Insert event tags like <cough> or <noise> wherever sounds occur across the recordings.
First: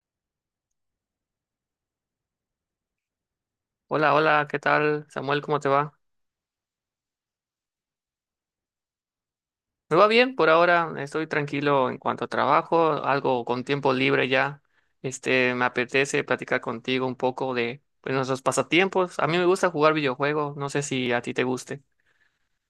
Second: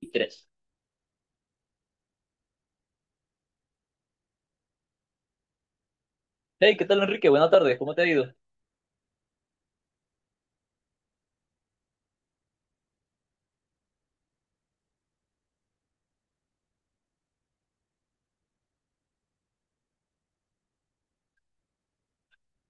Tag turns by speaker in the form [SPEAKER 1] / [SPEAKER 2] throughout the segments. [SPEAKER 1] Y tres.
[SPEAKER 2] Hola, hola, ¿qué tal, Samuel? ¿Cómo te va?
[SPEAKER 1] Hey, ¿qué tal, Enrique? Buenas tardes, ¿cómo te ha ido?
[SPEAKER 2] Me va bien por ahora, estoy tranquilo en cuanto a trabajo, algo con tiempo libre ya. Me apetece platicar contigo un poco de, pues, nuestros pasatiempos. A mí me gusta jugar videojuegos, no sé si a ti te guste.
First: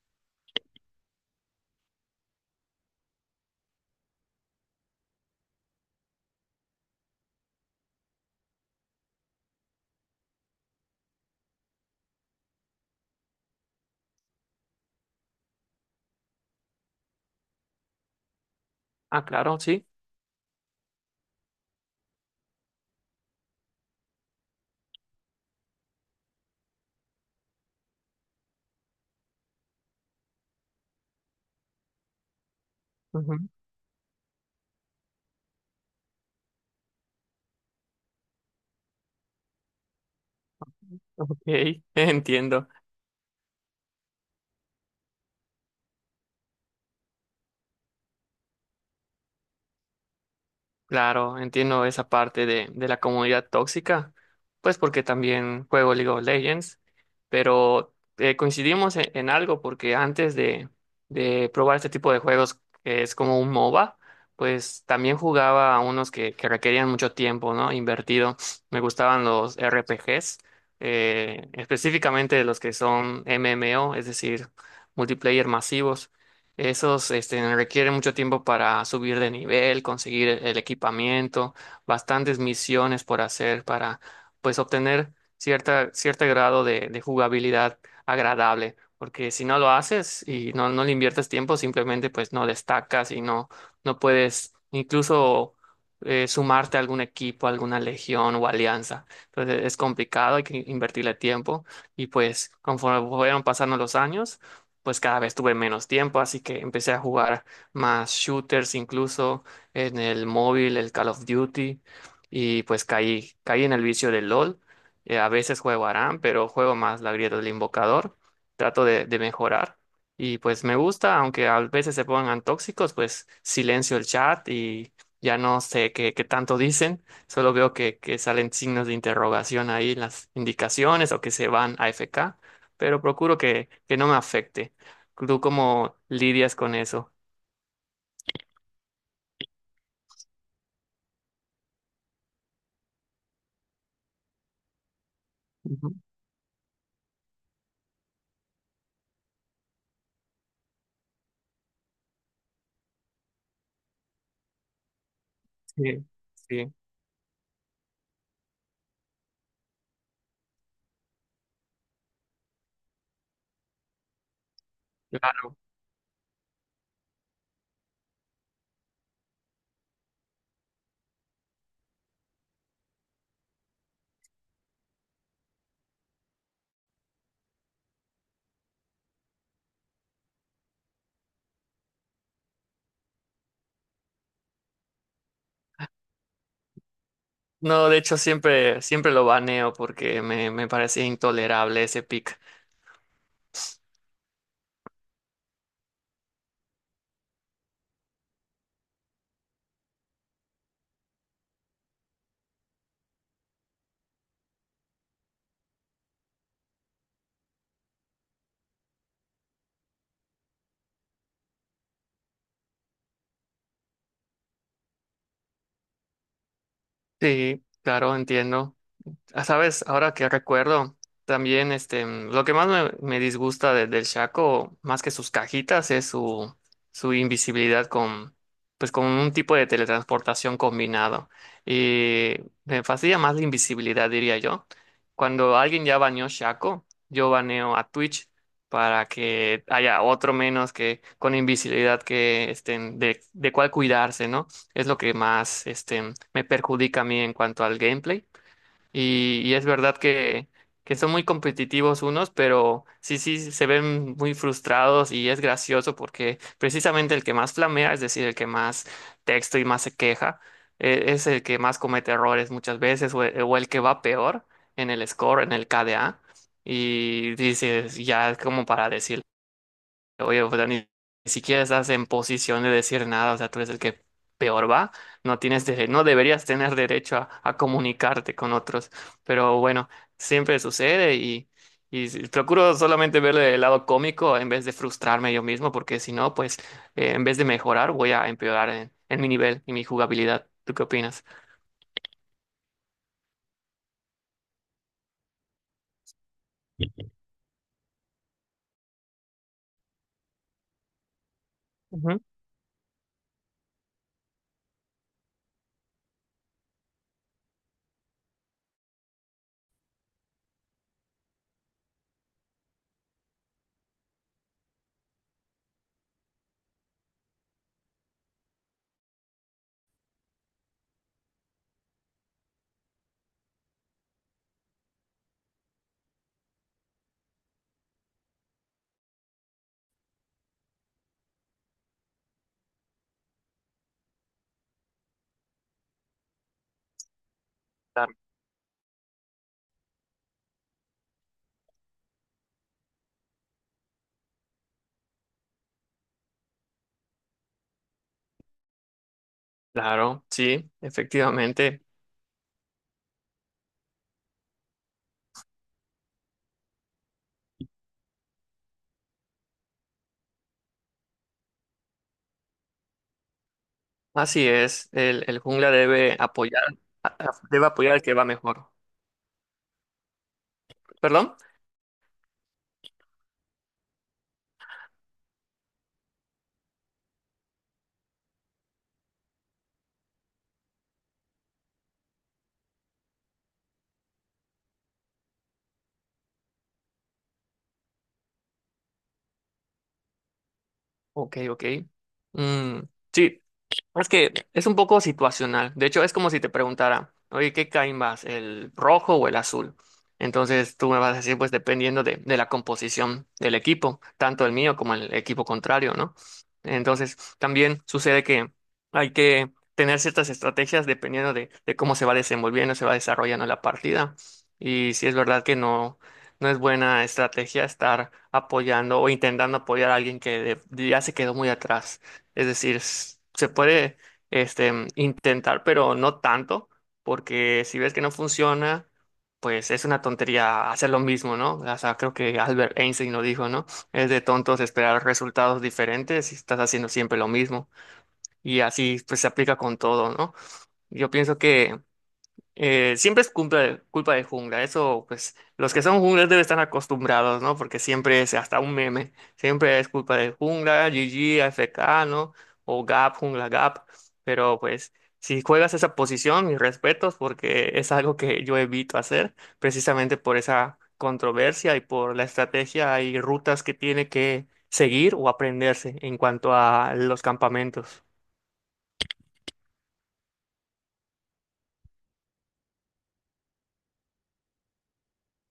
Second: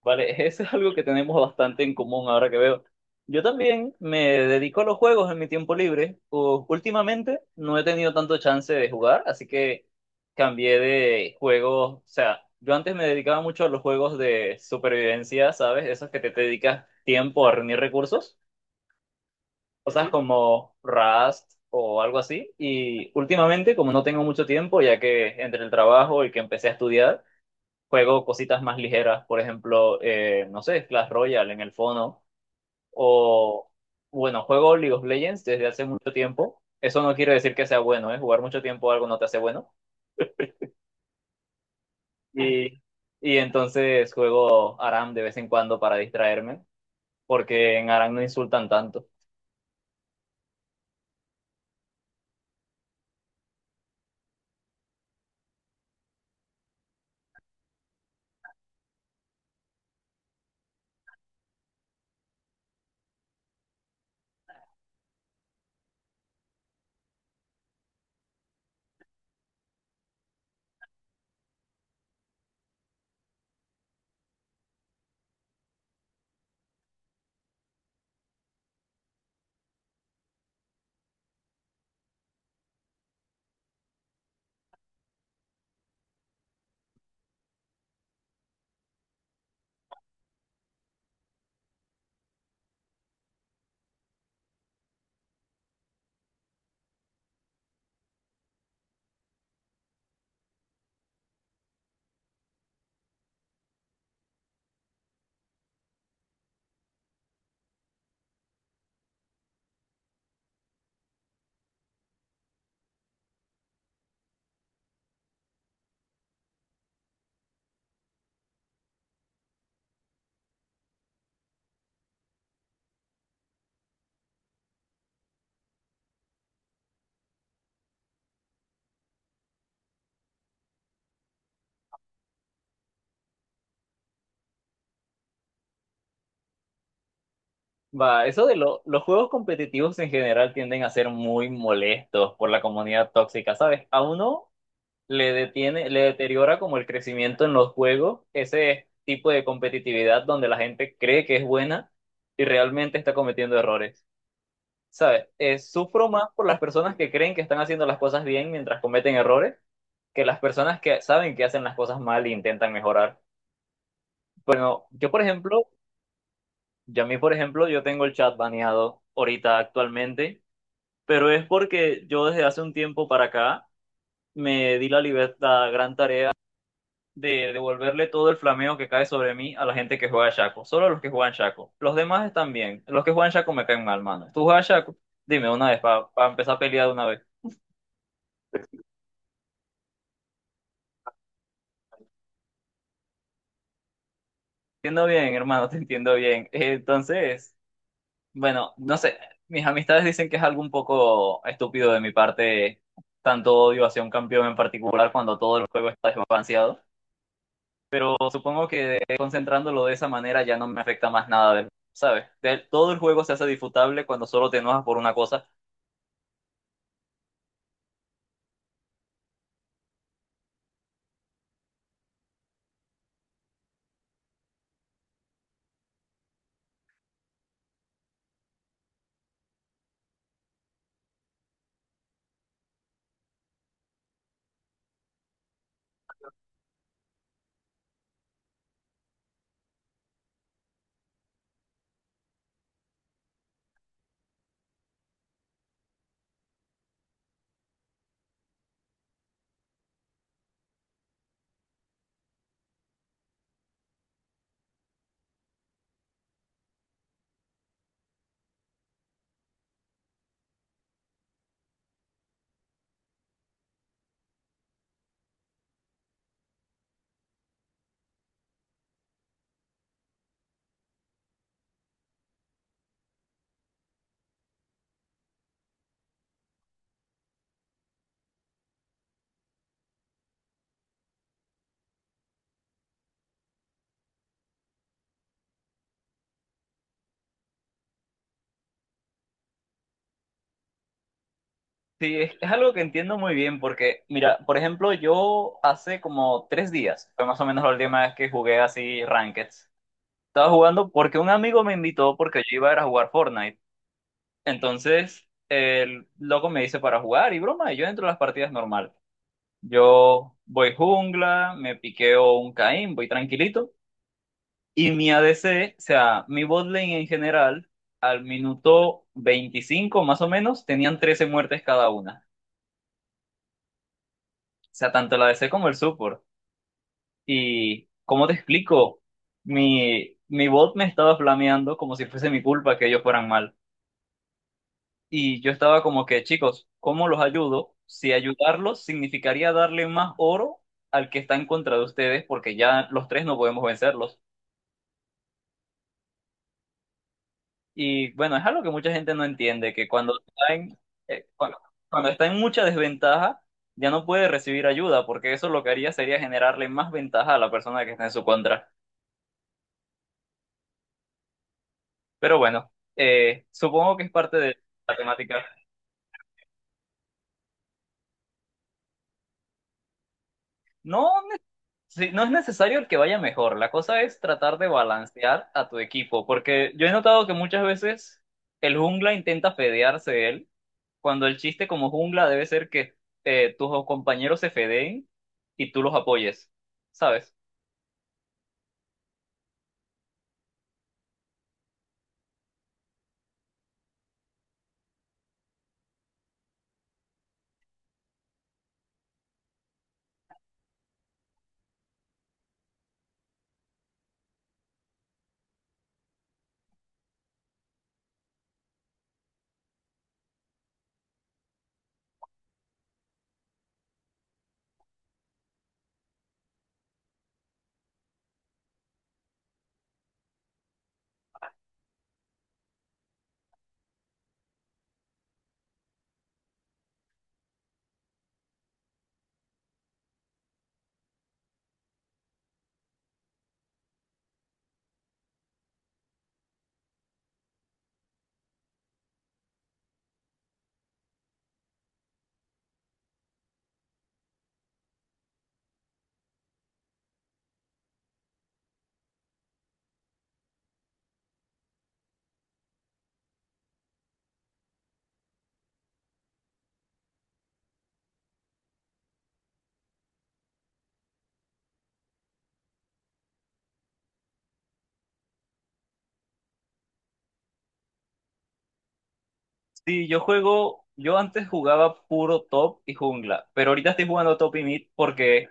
[SPEAKER 1] Vale, <laughs> eso es algo que tenemos bastante en común ahora que veo. Yo también me dedico a los juegos en mi tiempo libre. Últimamente no he tenido tanto chance de jugar, así que cambié de juegos. O sea, yo antes me dedicaba mucho a los juegos de supervivencia, ¿sabes? Esos que te dedicas tiempo a reunir recursos,
[SPEAKER 2] Ah, claro, sí.
[SPEAKER 1] cosas como Rust o algo así. Y últimamente, como no tengo mucho tiempo, ya que entre el trabajo y que empecé a estudiar, juego cositas más ligeras, por ejemplo, no sé, Clash Royale en el fono,
[SPEAKER 2] Ujú.
[SPEAKER 1] o bueno, juego League of Legends desde hace mucho tiempo. Eso no quiere decir que sea bueno, ¿eh? Jugar mucho tiempo algo no te hace bueno.
[SPEAKER 2] Ok, <laughs> entiendo.
[SPEAKER 1] Y, y entonces juego Aram de vez en cuando para distraerme, porque en Aram no insultan tanto.
[SPEAKER 2] Claro, entiendo esa parte de la comunidad tóxica, pues porque también juego League of Legends, pero coincidimos en algo porque antes de probar este tipo de juegos que es como un MOBA, pues también jugaba a unos que requerían mucho tiempo, ¿no? Invertido. Me gustaban los RPGs, específicamente los que son MMO, es decir, multiplayer masivos. Esos requieren mucho tiempo para subir de nivel, conseguir el equipamiento, bastantes misiones por hacer para, pues, obtener cierto grado de jugabilidad agradable. Porque si no lo haces y no le inviertes tiempo, simplemente pues no destacas y no puedes incluso sumarte a algún equipo, a alguna legión o alianza. Entonces es complicado, hay que invertirle tiempo. Y pues conforme fueron pasando los años, pues cada vez tuve menos tiempo, así que empecé a jugar más shooters incluso en el móvil, el Call of Duty, y pues caí en el vicio del LOL. A veces juego ARAM, pero juego más la grieta del invocador, trato de mejorar. Y pues me gusta, aunque a veces se pongan tóxicos, pues silencio el chat y ya no sé qué tanto dicen, solo veo que salen signos de interrogación ahí en las indicaciones o que se van a AFK, pero procuro que no me afecte. ¿Tú cómo lidias con eso?
[SPEAKER 1] Va, eso de los juegos competitivos en general tienden a ser muy molestos por la comunidad tóxica, ¿sabes? A uno le detiene,
[SPEAKER 2] Ujú.
[SPEAKER 1] le deteriora como el crecimiento en los juegos, ese tipo de competitividad donde la gente cree que es buena y realmente está cometiendo errores. ¿Sabes?
[SPEAKER 2] Sí,
[SPEAKER 1] Sufro más por las
[SPEAKER 2] sí,
[SPEAKER 1] personas que creen que están haciendo las cosas bien mientras cometen errores que las personas que saben que hacen las cosas mal e intentan mejorar. Bueno, yo por
[SPEAKER 2] claro.
[SPEAKER 1] ejemplo, yo a mí por ejemplo, yo tengo el chat baneado ahorita actualmente, pero es porque yo desde hace un tiempo para acá me di la libertad, gran tarea, de devolverle todo el flameo que cae sobre mí a la gente que juega Shaco. Solo los que juegan Shaco. Los demás están bien. Los que juegan Shaco me caen mal, mano. ¿Tú juegas Shaco? Dime una vez, para empezar a pelear de una vez.
[SPEAKER 2] No, de hecho siempre lo baneo porque me parece intolerable ese pic.
[SPEAKER 1] Te entiendo bien, hermano, te entiendo bien. <laughs> Entonces, bueno, no sé. Mis amistades dicen que es algo un poco estúpido de mi parte, tanto odio hacia un campeón en particular cuando todo el juego está desbalanceado. Pero supongo que concentrándolo de esa manera ya no me afecta más nada, ¿sabes? Todo el juego se hace disfrutable cuando solo te enojas por una cosa.
[SPEAKER 2] Sí, claro, entiendo. Ah, sabes, ahora que recuerdo, también lo que más me disgusta del Shaco, más que sus cajitas, es su invisibilidad con, pues, con un tipo de teletransportación combinado. Y me fastidia más la invisibilidad, diría yo. Cuando alguien ya baneó Shaco, yo baneo a Twitch para que haya otro menos que con invisibilidad que estén de cuál cuidarse, ¿no? Es lo que más me perjudica a mí en cuanto al gameplay y es verdad que son muy competitivos unos, pero sí, sí, se ven muy frustrados y es gracioso porque precisamente el que más flamea, es decir, el que más texto y más se queja, es el que más comete errores muchas veces o el que va peor en el score, en el KDA. Y dices, ya es como para decir. Oye, o sea, ni siquiera estás en posición de decir nada, o sea, tú eres el que peor va, no tienes no deberías tener derecho a comunicarte con otros, pero bueno, siempre sucede y procuro solamente verle el lado cómico en vez de frustrarme yo mismo, porque si no, pues en vez de mejorar, voy a empeorar en mi nivel y mi jugabilidad. ¿Tú qué opinas?
[SPEAKER 1] Sí, es algo que entiendo muy bien porque, mira, por ejemplo, yo hace como tres días, fue más o menos la última vez que jugué así Rankeds. Estaba jugando porque un amigo me invitó
[SPEAKER 2] Ujú.
[SPEAKER 1] porque yo iba a ir a jugar Fortnite. Entonces, el loco me dice para jugar y broma, y yo entro a las partidas normal. Yo voy jungla, me piqueo un Caín, voy tranquilito. Y mi ADC, o sea, mi bot lane en general, al minuto 25 más o menos, tenían 13 muertes cada una. O sea, tanto el ADC como el support. Y, ¿cómo te explico? Mi bot me estaba flameando como si fuese mi culpa que ellos fueran mal. Y yo estaba como que, chicos, ¿cómo los ayudo? Si
[SPEAKER 2] Claro.
[SPEAKER 1] ayudarlos significaría darle más oro al que está en contra de ustedes, porque ya los tres no podemos vencerlos. Y bueno, es algo que mucha gente no entiende, que cuando
[SPEAKER 2] Claro,
[SPEAKER 1] está
[SPEAKER 2] sí,
[SPEAKER 1] en, eh, cuando,
[SPEAKER 2] efectivamente.
[SPEAKER 1] cuando está en mucha desventaja, ya no puede recibir ayuda, porque eso lo que haría sería generarle más ventaja a la persona que está en su contra. Pero bueno, supongo que es parte
[SPEAKER 2] Así
[SPEAKER 1] de
[SPEAKER 2] es,
[SPEAKER 1] la
[SPEAKER 2] el
[SPEAKER 1] temática.
[SPEAKER 2] jungla debe apoyar al que va mejor.
[SPEAKER 1] No,
[SPEAKER 2] ¿Perdón?
[SPEAKER 1] sí, no es necesario el que vaya mejor. La cosa es tratar de balancear a tu equipo, porque yo he notado que muchas veces el jungla intenta fedearse de él, cuando el chiste como jungla debe ser que tus compañeros se fedeen y tú los apoyes, ¿sabes?
[SPEAKER 2] Ok, ok. Mm, sí, es que es un poco situacional. De hecho, es como si te preguntara, oye, ¿qué cae más, el rojo o el azul? Entonces tú me vas a decir, pues dependiendo de la composición del equipo, tanto el mío como el equipo contrario, ¿no? Entonces también sucede que hay que tener ciertas estrategias dependiendo de cómo se va desarrollando la partida. Y si es verdad que no es buena estrategia estar apoyando o intentando apoyar a alguien que ya se quedó muy atrás. Es decir, se puede intentar, pero no tanto, porque si ves que no funciona, pues es una tontería hacer lo mismo, ¿no? O sea, creo que Albert Einstein lo dijo, ¿no? Es de tontos esperar resultados diferentes si estás haciendo siempre lo mismo. Y así pues se aplica con todo, ¿no? Yo pienso que siempre es culpa de jungla, eso pues los que son junglas deben estar acostumbrados, ¿no? Porque siempre es hasta un meme, siempre es culpa de jungla, GG, FK, ¿no? O Gap, jungla Gap, pero pues si juegas esa posición, mis respetos, porque es algo que yo evito hacer, precisamente por esa controversia y por la estrategia y rutas que tiene que seguir o aprenderse en cuanto a los campamentos.
[SPEAKER 1] Sí, yo juego, yo antes jugaba puro top y jungla, pero ahorita estoy jugando top y mid porque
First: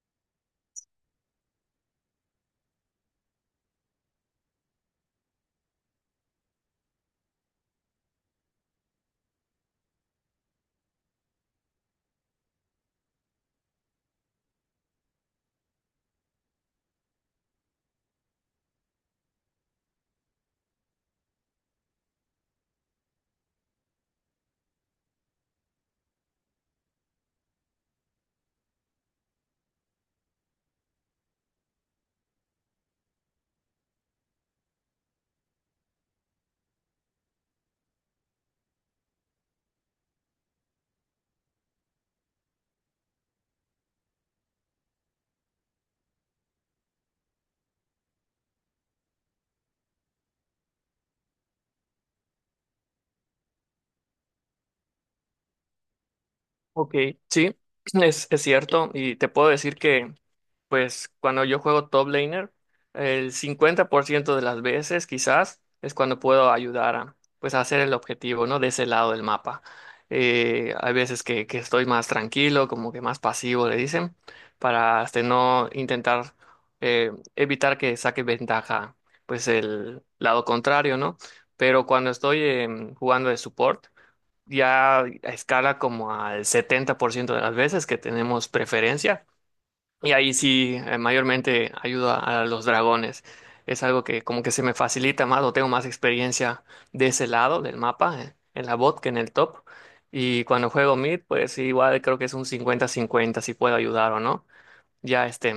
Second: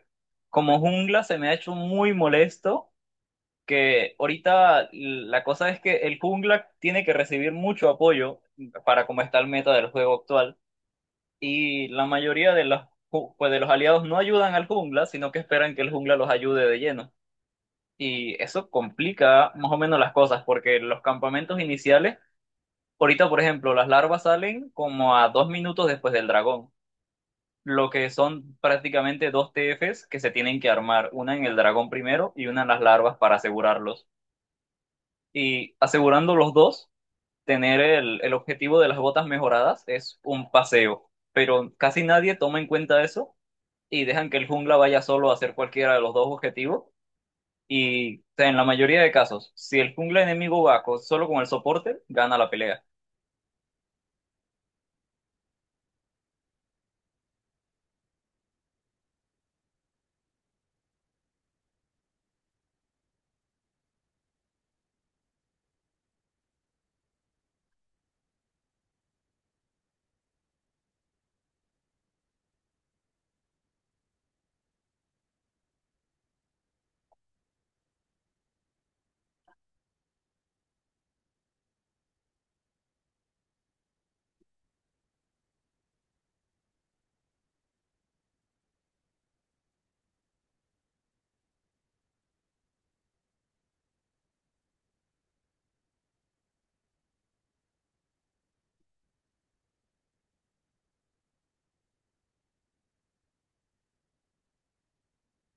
[SPEAKER 1] como jungla se me ha hecho muy molesto que ahorita la cosa es que el jungla tiene que recibir mucho apoyo para como está el meta del juego actual y la mayoría de los, pues de los aliados no ayudan al jungla, sino que esperan que el jungla los ayude de lleno. Y eso complica más o menos las cosas porque los campamentos iniciales, ahorita por ejemplo, las larvas salen como a dos minutos después del dragón. Lo que son prácticamente dos TFs que se tienen que armar, una en el dragón primero y una en las larvas para asegurarlos. Y asegurando los dos, tener el objetivo de las botas mejoradas es un paseo, pero casi nadie toma en cuenta eso y dejan que el jungla vaya solo a hacer cualquiera de los dos objetivos. Y o sea, en la mayoría de casos, si el jungla enemigo va solo con el soporte, gana la pelea.
[SPEAKER 2] Ok, sí, <clears throat> es cierto y te puedo decir que... Pues cuando yo juego top laner, el 50% de las veces quizás es cuando puedo ayudar a, pues, a hacer el objetivo, ¿no? De ese lado del mapa. Hay veces que estoy más tranquilo, como que más pasivo, le dicen, para no intentar, evitar que saque ventaja, pues el lado contrario, ¿no? Pero cuando estoy jugando de support, ya escala como al 70% de las veces que tenemos preferencia y ahí sí, mayormente ayudo a los dragones. Es algo que como que se me facilita más o tengo más experiencia de ese lado del mapa, en la bot que en el top. Y cuando juego mid, pues igual creo que es un cincuenta cincuenta si puedo ayudar o no. Ya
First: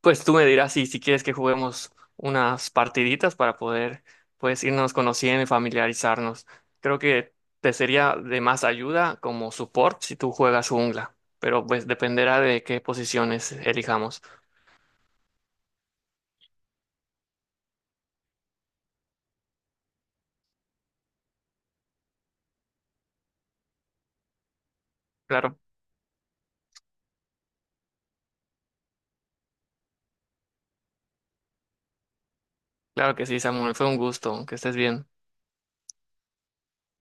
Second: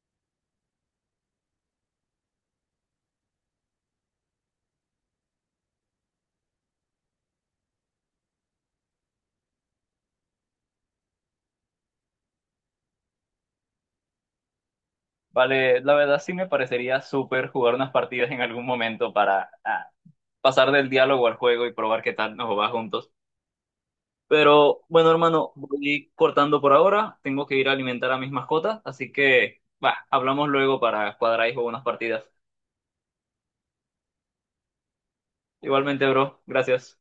[SPEAKER 2] pues tú me dirás si quieres que juguemos unas partiditas para poder, pues, irnos conociendo y familiarizarnos. Creo que te sería de más ayuda como support si tú juegas jungla, pero pues dependerá de qué posiciones elijamos.
[SPEAKER 1] Vale, la verdad sí me parecería súper jugar unas partidas en algún momento para ah, pasar del diálogo al juego y probar qué tal nos va juntos. Pero bueno, hermano,
[SPEAKER 2] Claro,
[SPEAKER 1] voy cortando por ahora. Tengo que ir a alimentar a mis mascotas, así que, va, hablamos luego para cuadrar ahí unas partidas.
[SPEAKER 2] claro que sí, Samuel, fue un gusto, que estés bien.
[SPEAKER 1] Igualmente, bro. Gracias.